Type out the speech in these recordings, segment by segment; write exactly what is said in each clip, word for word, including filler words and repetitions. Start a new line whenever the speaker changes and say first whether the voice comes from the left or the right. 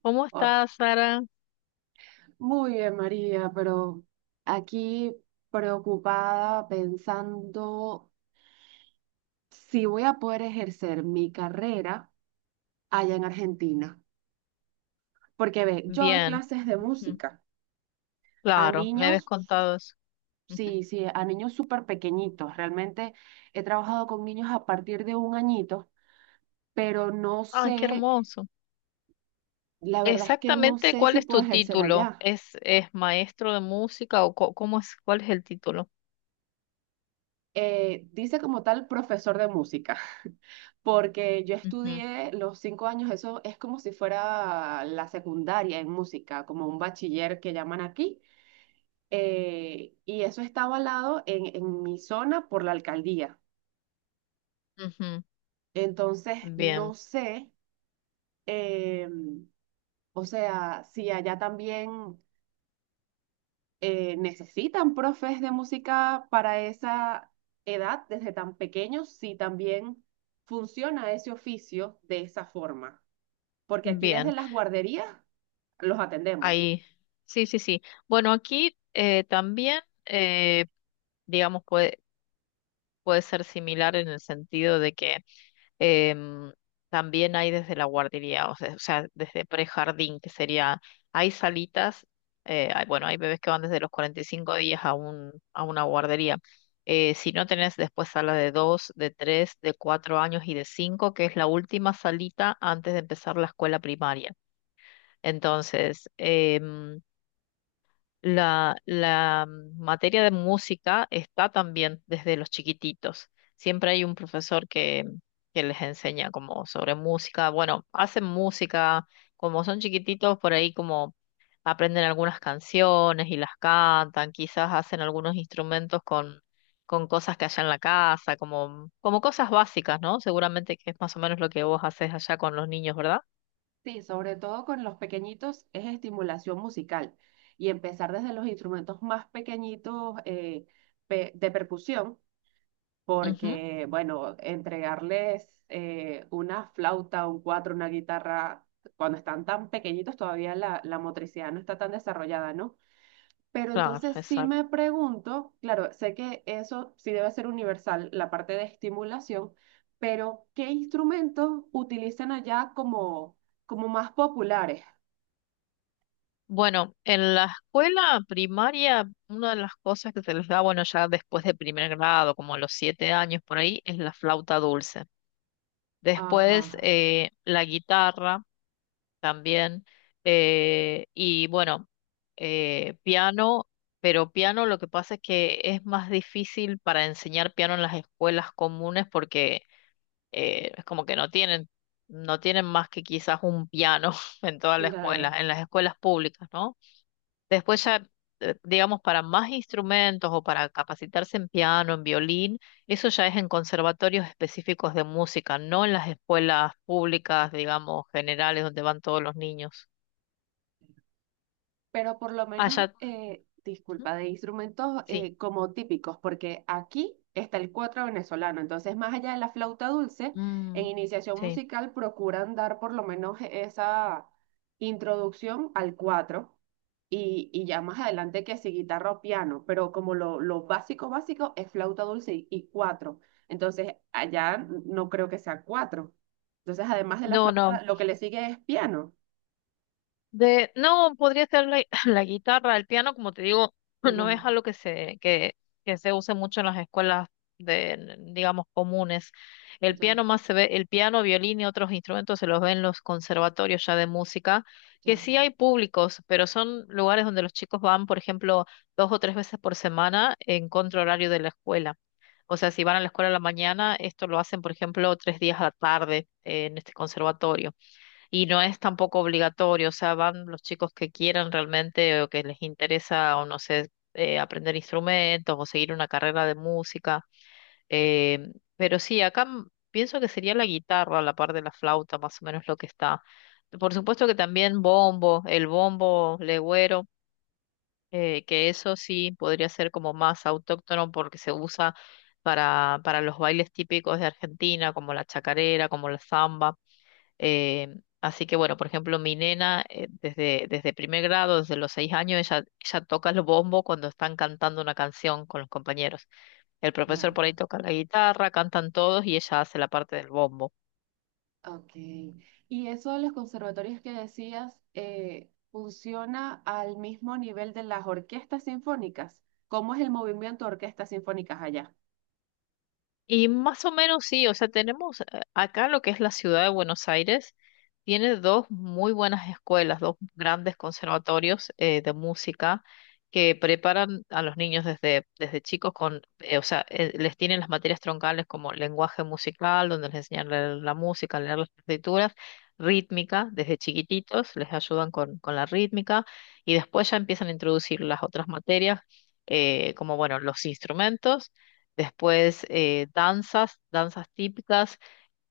left: ¿Cómo
right: Oh,
left: estás, Sara?
right: muy bien, María, pero aquí preocupada pensando si voy a poder ejercer mi carrera allá en Argentina. Porque ve, yo doy
left: Bien.
right: clases de
left: Ujú.
right: música a
left: Claro, me habías
right: niños,
left: contado eso. Ujú.
right: sí, sí, a niños súper pequeñitos. Realmente he trabajado con niños a partir de un añito, pero no
left: Ay, qué
right: sé,
left: hermoso.
right: la verdad es que no
left: Exactamente,
right: sé
left: ¿cuál
right: si
left: es
right: puedo
left: tu
right: ejercer
left: título?
right: allá.
left: ¿Es, es maestro de música o co- cómo es, ¿cuál es el título?
right: Eh, dice como tal profesor de música. Porque yo
left: Ujú,
right: estudié los cinco años, eso es como si fuera la secundaria en música, como un bachiller que llaman aquí, eh, y eso está avalado en, en mi zona por la alcaldía.
left: ujú.
right: Entonces,
left: Bien,
right: no sé, eh, o sea, si allá también eh, necesitan profes de música para esa edad, desde tan pequeños, si también funciona ese oficio de esa forma. Porque aquí desde
left: bien.
right: las guarderías los atendemos.
left: Ahí. Sí, sí, sí. Bueno, aquí eh, también, eh, digamos, puede, puede ser similar en el sentido de que Em, también hay desde la guardería, o sea, o sea, desde prejardín, que sería, hay salitas, eh, hay- bueno, hay bebés que van desde los cuarenta y cinco días a un, a una guardería. Eh, si no tenés después sala de dos de tres de cuatro años y de cinco, que es la última salita antes de empezar la escuela primaria. Entonces, em, la, la mm, materia de música está también desde los chiquititos. Siempre hay un profesor que, que les enseña como sobre música. Bueno, hacen música, como son chiquititos, por ahí como aprenden algunas canciones y las cantan, quizás hacen algunos instrumentos con, con cosas que haya en la casa, como, como cosas básicas, ¿no? Seguramente que es más o menos lo que vos haces allá con los niños, ¿verdad?
right: Sí, sobre todo con los pequeñitos es estimulación musical y empezar desde los instrumentos más pequeñitos, eh, pe- de percusión,
left: Ujú.
right: porque, bueno, entregarles eh, una flauta, un cuatro, una guitarra, cuando están tan pequeñitos todavía la, la motricidad no está tan desarrollada, ¿no? Pero
left: Claro,
right: entonces sí
left: exacto.
right: me pregunto, claro, sé que eso sí debe ser universal, la parte de estimulación, pero ¿qué instrumentos utilizan allá como, como más populares?
left: Bueno, en la escuela primaria, una de las cosas que se les da, bueno, ya después de primer grado, como a los siete años por ahí, es la flauta dulce.
right: Ajá,
left: Después, eh, la guitarra también, eh, y bueno, eh, piano, pero piano lo que pasa es que es más difícil para enseñar piano en las escuelas comunes porque eh, es como que no tienen, no tienen más que quizás un piano en toda la
right: claro.
left: escuela, en las escuelas públicas, ¿no? Después ya, eh, digamos, para más instrumentos o para capacitarse en piano, en violín, eso ya es en conservatorios específicos de música, no en las escuelas públicas, digamos, generales, donde van todos los niños.
right: Pero por lo
left: Ah,
right: menos,
left: ya.
right: eh,
left: ¿Mm?
right: disculpa, de instrumentos
left: Sí.
right: eh, como típicos, porque aquí está el cuatro venezolano, entonces más allá de la flauta dulce, en
left: Mm,
right: iniciación
left: sí.
right: musical procuran dar por lo menos esa introducción al cuatro y, y ya más adelante que si guitarra o piano, pero como lo, lo básico, básico es flauta dulce y, y cuatro, entonces allá no creo que sea cuatro. Entonces, además de la
left: No,
right: flauta,
left: no.
right: lo que le sigue es piano.
left: De, no, podría ser la, la guitarra, el piano, como te digo, no es
right: Ya,
left: algo que se, que, que se use mucho en las escuelas de, digamos, comunes. El
right: ya,
left: piano más se ve, el piano, violín y otros instrumentos se los ven en los conservatorios ya de música, que
right: ya,
left: sí hay públicos, pero son lugares donde los chicos van, por ejemplo, dos o tres veces por semana en contra horario de la escuela. O sea, si van a la escuela a la mañana, esto lo hacen, por ejemplo, tres días a la tarde, eh, en este conservatorio. Y no es tampoco obligatorio, o sea, van los chicos que quieran realmente o que les interesa, o no sé, eh, aprender instrumentos o seguir una carrera de música. Eh, pero sí, acá m- pienso que sería la guitarra a la par de la flauta, más o menos lo que está. Por supuesto que también bombo, el bombo legüero, eh, que eso sí podría ser como más autóctono porque se usa para, para los bailes típicos de Argentina, como la chacarera, como la zamba. Eh, así que bueno, por ejemplo, mi nena eh, desde, desde primer grado, desde los seis años, ella, ella toca el bombo cuando están cantando una canción con los compañeros. El
right: ya.
left: profesor por ahí toca la guitarra, cantan todos y ella hace la parte del bombo.
right: Ok. Y eso de los conservatorios que decías, eh, ¿funciona al mismo nivel de las orquestas sinfónicas? ¿Cómo es el movimiento de orquestas sinfónicas allá?
left: Y más o menos sí, o sea, tenemos eh, acá lo que es la ciudad de Buenos Aires, tiene dos muy buenas escuelas, dos grandes conservatorios eh, de música, que preparan a los niños desde, desde chicos con, eh, o sea, eh, les tienen las materias troncales, como lenguaje musical, donde les enseñan a leer la música, leer las partituras, rítmica. Desde chiquititos, les ayudan con, con la rítmica y después ya empiezan a introducir las otras materias, eh, como bueno, los instrumentos. Después, eh, danzas, danzas típicas,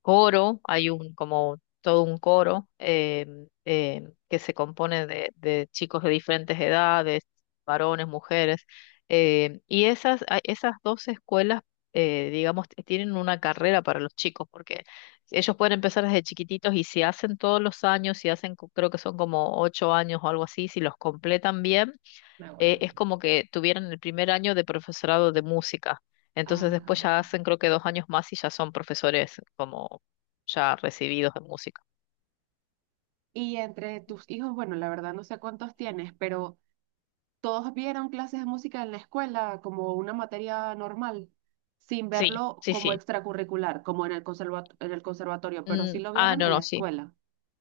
left: coro. Hay un como todo un coro em, em, que se compone de, de chicos de diferentes edades, varones, mujeres. Em, y esas, a- esas dos escuelas, eh, digamos, t- tienen una carrera para los chicos, porque ellos pueden empezar desde chiquititos y si hacen todos los años, si hacen, co- creo que son como ocho años o algo así, si los completan bien,
right: Ahora.
left: eh, es como que tuvieran el primer año de profesorado de música. Entonces
right: Ajá.
left: después ya hacen creo que dos años más y ya son profesores como ya recibidos de música.
right: Y entre tus hijos, bueno, la verdad no sé cuántos tienes, pero todos vieron clases de música en la escuela como una materia normal, sin
left: Sí,
right: verlo
left: sí,
right: como
left: sí.
right: extracurricular, como en el conserva- en el conservatorio, pero
left: Mm,
right: sí lo
left: ah,
right: vieron
left: no,
right: en la
left: no, sí.
right: escuela.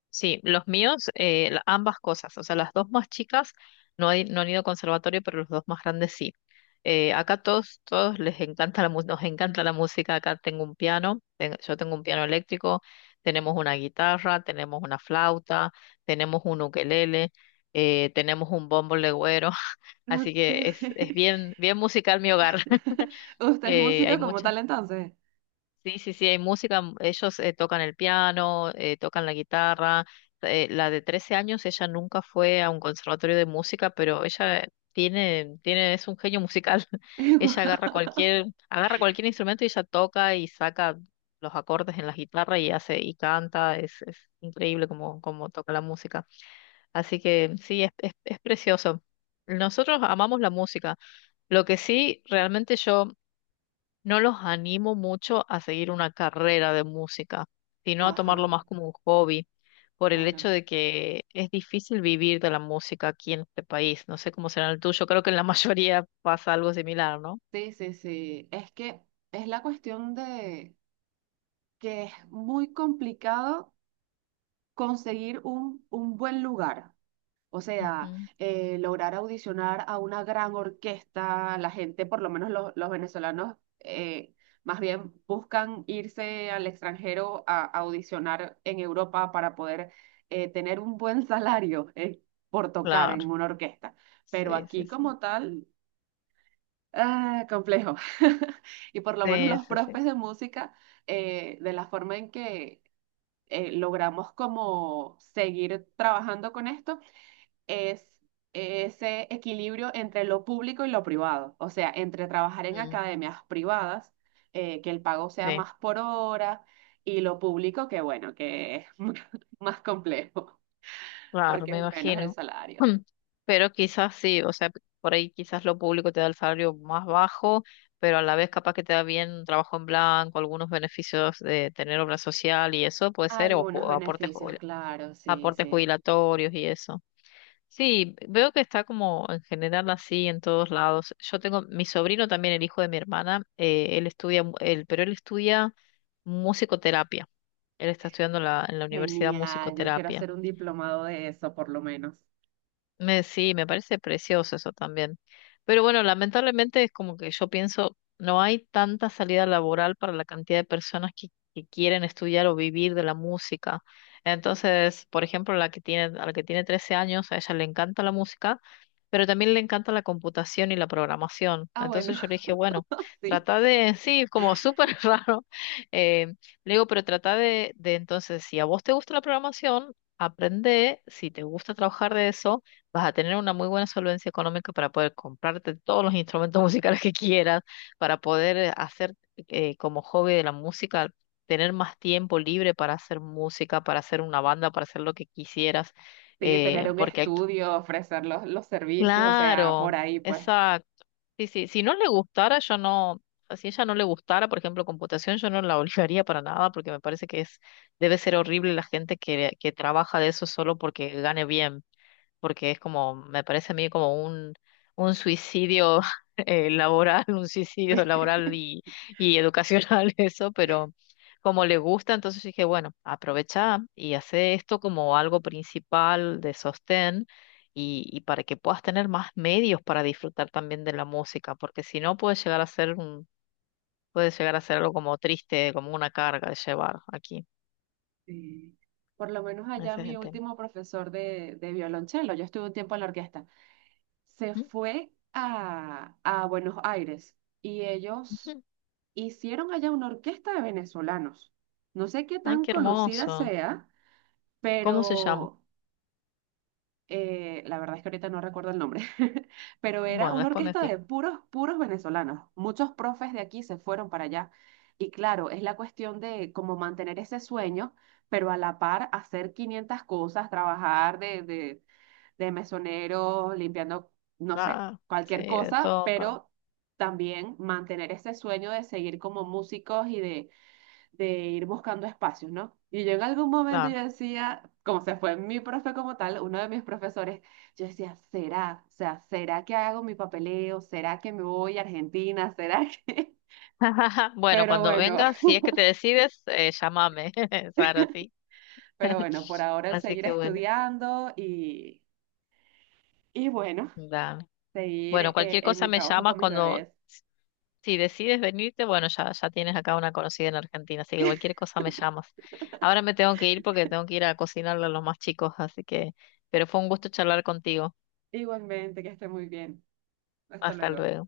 left: Sí, los míos, eh, la- ambas cosas, o sea, las dos más chicas no, hay- no han ido a conservatorio, pero los dos más grandes sí. Eh, acá todos, todos les encanta la, mu- nos encanta la música. Acá tengo un piano, ten- yo tengo un piano eléctrico, tenemos una guitarra, tenemos una flauta, tenemos un ukelele, eh, tenemos un bombo legüero, así
right: Ok.
left: que es, es bien, bien musical mi hogar.
right: ¿Usted es
left: Eh, hay
right: músico como
left: muchas
right: tal entonces?
left: Sí, sí, sí, hay música, m- ellos eh, tocan el piano, eh, tocan la guitarra. Eh, la de trece años, ella nunca fue a un conservatorio de música, pero ella tiene, tiene, es un genio musical. Ella agarra
right: Guau.
left: cualquier, agarra cualquier instrumento y ella toca y saca los acordes en la guitarra y hace, y canta, es, es increíble cómo, cómo toca la música. Así que sí, es, es, es precioso. Nosotros amamos la música. Lo que sí, realmente yo no los animo mucho a seguir una carrera de música, sino a
right: Ajá,
left: tomarlo más como un hobby, por el
right: claro.
left: hecho de que es difícil vivir de la música aquí en este país. No sé cómo será en el tuyo, creo que en la mayoría pasa algo similar, ¿no?
right: Sí, sí, sí. Es que es la cuestión de que es muy complicado conseguir un, un buen lugar. O sea,
left: Ujú.
right: eh, lograr audicionar a una gran orquesta, la gente, por lo menos los, los venezolanos, eh, más bien buscan irse al extranjero a, a audicionar en Europa para poder eh, tener un buen salario, eh, por tocar en
left: Claro,
right: una orquesta. Pero
left: sí, sí,
right: aquí
left: sí.
right: como tal... Ah, complejo. Y por lo menos
left: Sí,
right: los
left: sí, sí.
right: profes de música, eh, de la forma en que eh, logramos como seguir trabajando con esto, es ese equilibrio entre lo público y lo privado. O sea, entre trabajar en
left: Mm,
right: academias privadas, eh, que el pago sea
left: sí.
right: más por hora, y lo público, que bueno, que es más complejo,
left: Claro,
right: porque
left: me
right: es menos el
left: imagino.
right: salario.
left: Pero quizás sí, o sea, por ahí quizás lo público te da el salario más bajo, pero a la vez capaz que te da bien un trabajo en blanco, algunos beneficios de tener obra social y eso puede ser, o
right: Algunos
left: ju- aportes,
right: beneficios,
left: jubil-
right: claro, sí,
left: aportes
right: sí.
left: jubilatorios y eso. Sí, veo que está como en general así en todos lados. Yo tengo mi sobrino también, el hijo de mi hermana, eh, él estudia, mu- él, pero él estudia musicoterapia. Él está estudiando en la en la universidad
right: Genial, yo quiero
left: musicoterapia.
right: hacer un diplomado de eso, por lo menos.
left: Me, sí, me parece precioso eso también. Pero bueno, lamentablemente, es como que yo pienso, no hay tanta salida laboral para la cantidad de personas que, que quieren estudiar o vivir de la música. Entonces, por ejemplo, la que tiene, a la que tiene trece años, a ella le encanta la música, pero también le encanta la computación y la programación.
right: Ah, bueno,
left: Entonces yo le dije, bueno,
right: sí,
left: trata de, sí, como súper raro. eh, Le digo, pero trata de, de entonces, si a vos te gusta la programación, aprende, si te gusta trabajar de eso vas a tener una muy buena solvencia económica para poder comprarte todos los instrumentos musicales que quieras, para poder eh, hacer eh, como hobby de la música, tener más tiempo libre para hacer música, para hacer una banda, para hacer lo que quisieras,
right: sí,
left: eh,
right: tener un
left: porque aquí,
right: estudio, ofrecer los, los servicios, o sea,
left: claro,
right: por ahí, pues.
left: exacto. Sí, sí, si no le gustara, yo no, si ella no le gustara, por ejemplo, computación, yo no la obligaría para nada, porque me parece que es, debe ser horrible la gente que, que trabaja de eso solo porque gane bien, porque es como, me parece a mí como un, un, suicidio eh, laboral, un suicidio laboral y, y educacional eso, pero como le gusta, entonces dije, bueno, aprovecha y hace esto como algo principal de sostén y, y para que puedas tener más medios para disfrutar también de la música, porque si no puede llegar a ser un, puede llegar a ser algo como triste, como una carga de llevar aquí.
right: Sí. Por lo menos allá
left: Ese es
right: mi
left: el tema.
right: último profesor de, de violonchelo, yo estuve un tiempo en la orquesta, se
left: Mm,
right: fue a, a Buenos Aires y ellos
left: ujú.
right: hicieron allá una orquesta de venezolanos. No sé qué
left: Ay,
right: tan
left: qué
right: conocida
left: hermoso.
right: sea,
left: ¿Cómo se llama?
right: pero eh, la verdad es que ahorita no recuerdo el nombre, pero era
left: Bueno,
right: una
left: después me
right: orquesta
left: fijo.
right: de puros, puros venezolanos. Muchos profes de aquí se fueron para allá. Y claro, es la cuestión de cómo mantener ese sueño, pero a la par hacer quinientas cosas, trabajar de, de, de mesonero, limpiando, no sé,
left: Ah, sí,
right: cualquier
left: de
right: cosa,
left: todo, pero
right: pero también mantener ese sueño de seguir como músicos y de de ir buscando espacios, ¿no? Y yo en algún momento
left: claro.
right: yo decía, como se fue mi profe como tal, uno de mis profesores, yo decía, ¿será? O sea, ¿será que hago mi papeleo? ¿Será que me voy a Argentina? ¿Será que...?
left: Bueno,
right: Pero
left: cuando
right: bueno,
left: vengas, si es que te decides, eh, llámame, Sara, sí.
right: pero bueno, por ahora el
left: Así
right: seguir
left: que bueno,
right: estudiando y, y bueno,
left: dame.
right: seguir
left: Bueno,
right: eh,
left: cualquier
right: en
left: cosa
right: mi
left: me
right: trabajo
left: llamas
right: con mis
left: cuando,
right: bebés.
left: si decides venirte, bueno, ya, ya tienes acá una conocida en Argentina, así que cualquier cosa me llamas. Ahora me tengo que ir porque tengo que ir a cocinarle a los más chicos, así que, pero fue un gusto charlar contigo.
right: Igualmente, que esté muy bien. Hasta
left: Hasta
right: luego.
left: luego.